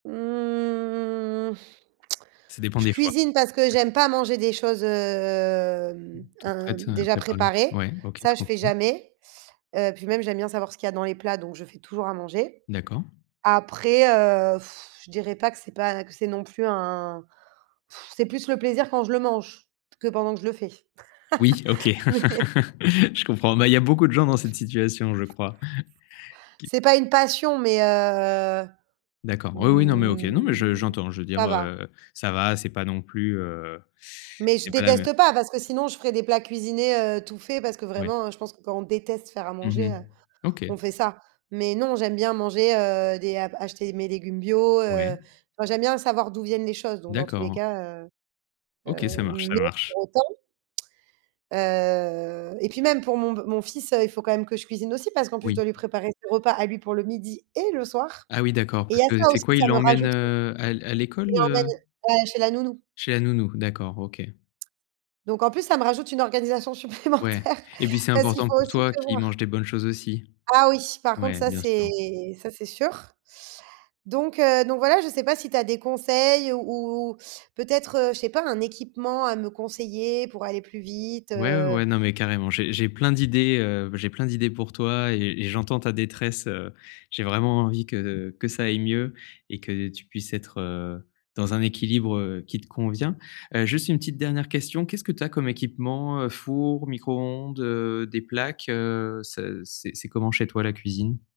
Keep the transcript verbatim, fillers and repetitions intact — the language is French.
Mmh. Ça dépend Je des fois. cuisine parce que j'aime Peut-être. pas manger des choses, hem, Toutes heu, prêtes, heu, déjà préparées. préparées, Ouais OK, ça je je fais comprends. jamais. Heu, puis même j'aime bien savoir ce qu'il y a dans les plats donc je fais toujours à manger. D'accord. Après, heu, je dirais pas que c'est pas que c'est non plus un c'est plus le plaisir quand je le mange que pendant que je le fais. Oui OK, Non mais je comprends, ben, il y a beaucoup de gens dans cette situation je crois. C'est pas une passion mais heu, D'accord, oui, oui. Non mais OK. Non mais je mmh, j'entends, je veux dire ça va. heu, ça va c'est pas non plus heu, Mais je c'est pas la me déteste pas parce que sinon je ferai des plats cuisinés, heu, tout faits, parce que Ouais. vraiment je pense que quand on déteste faire à Mmh manger, mh. heu, on OK. fait ça. Mais non j'aime bien manger, heu, des a acheter mes légumes bio, Ouais. heu, tu vois j'aime bien savoir d'où viennent les choses donc dans tous les D'accord. cas heu OK ça heu, marche, ça mais marche. pour autant heu et puis même pour mon b mon fils, heu, il faut quand même que je cuisine aussi parce qu'en plus je Oui. dois lui préparer ses repas à lui pour le midi et le soir. Ah oui, d'accord. Et il y Parce a que ça c'est aussi, quoi il ça me l'emmène, rajoute, heu heu, à l à je l'école? l'emmène Heu ouais, chez la nounou. Chez la nounou? D'accord, OK. Donc en plus ça me rajoute une organisation Ouais, supplémentaire et puis c'est parce qu'il important faut pour aussi toi qu'il mange prévoir. des bonnes choses aussi, Ah oui, par contre ouais, ça bien c'est sûr. ça c'est sûr. Donc heu, donc voilà, je sais pas si tu as des conseils ou ou peut-être, heu, je sais pas, un équipement à me conseiller pour aller plus vite? Ouais, ouais, Heu ouais. Non mais carrément j'ai j'ai plein d'idées heu, j'ai plein d'idées pour toi et et j'entends ta détresse, heu, j'ai vraiment envie que que ça aille mieux et que tu puisses être, heu, dans un équilibre, heu, qui te convient. Heu, juste une petite dernière question, qu'est-ce que tu as comme équipement? Heu, four? Micro-ondes? Heu, des plaques? Heu, c'est c'est c'est comment chez toi la cuisine?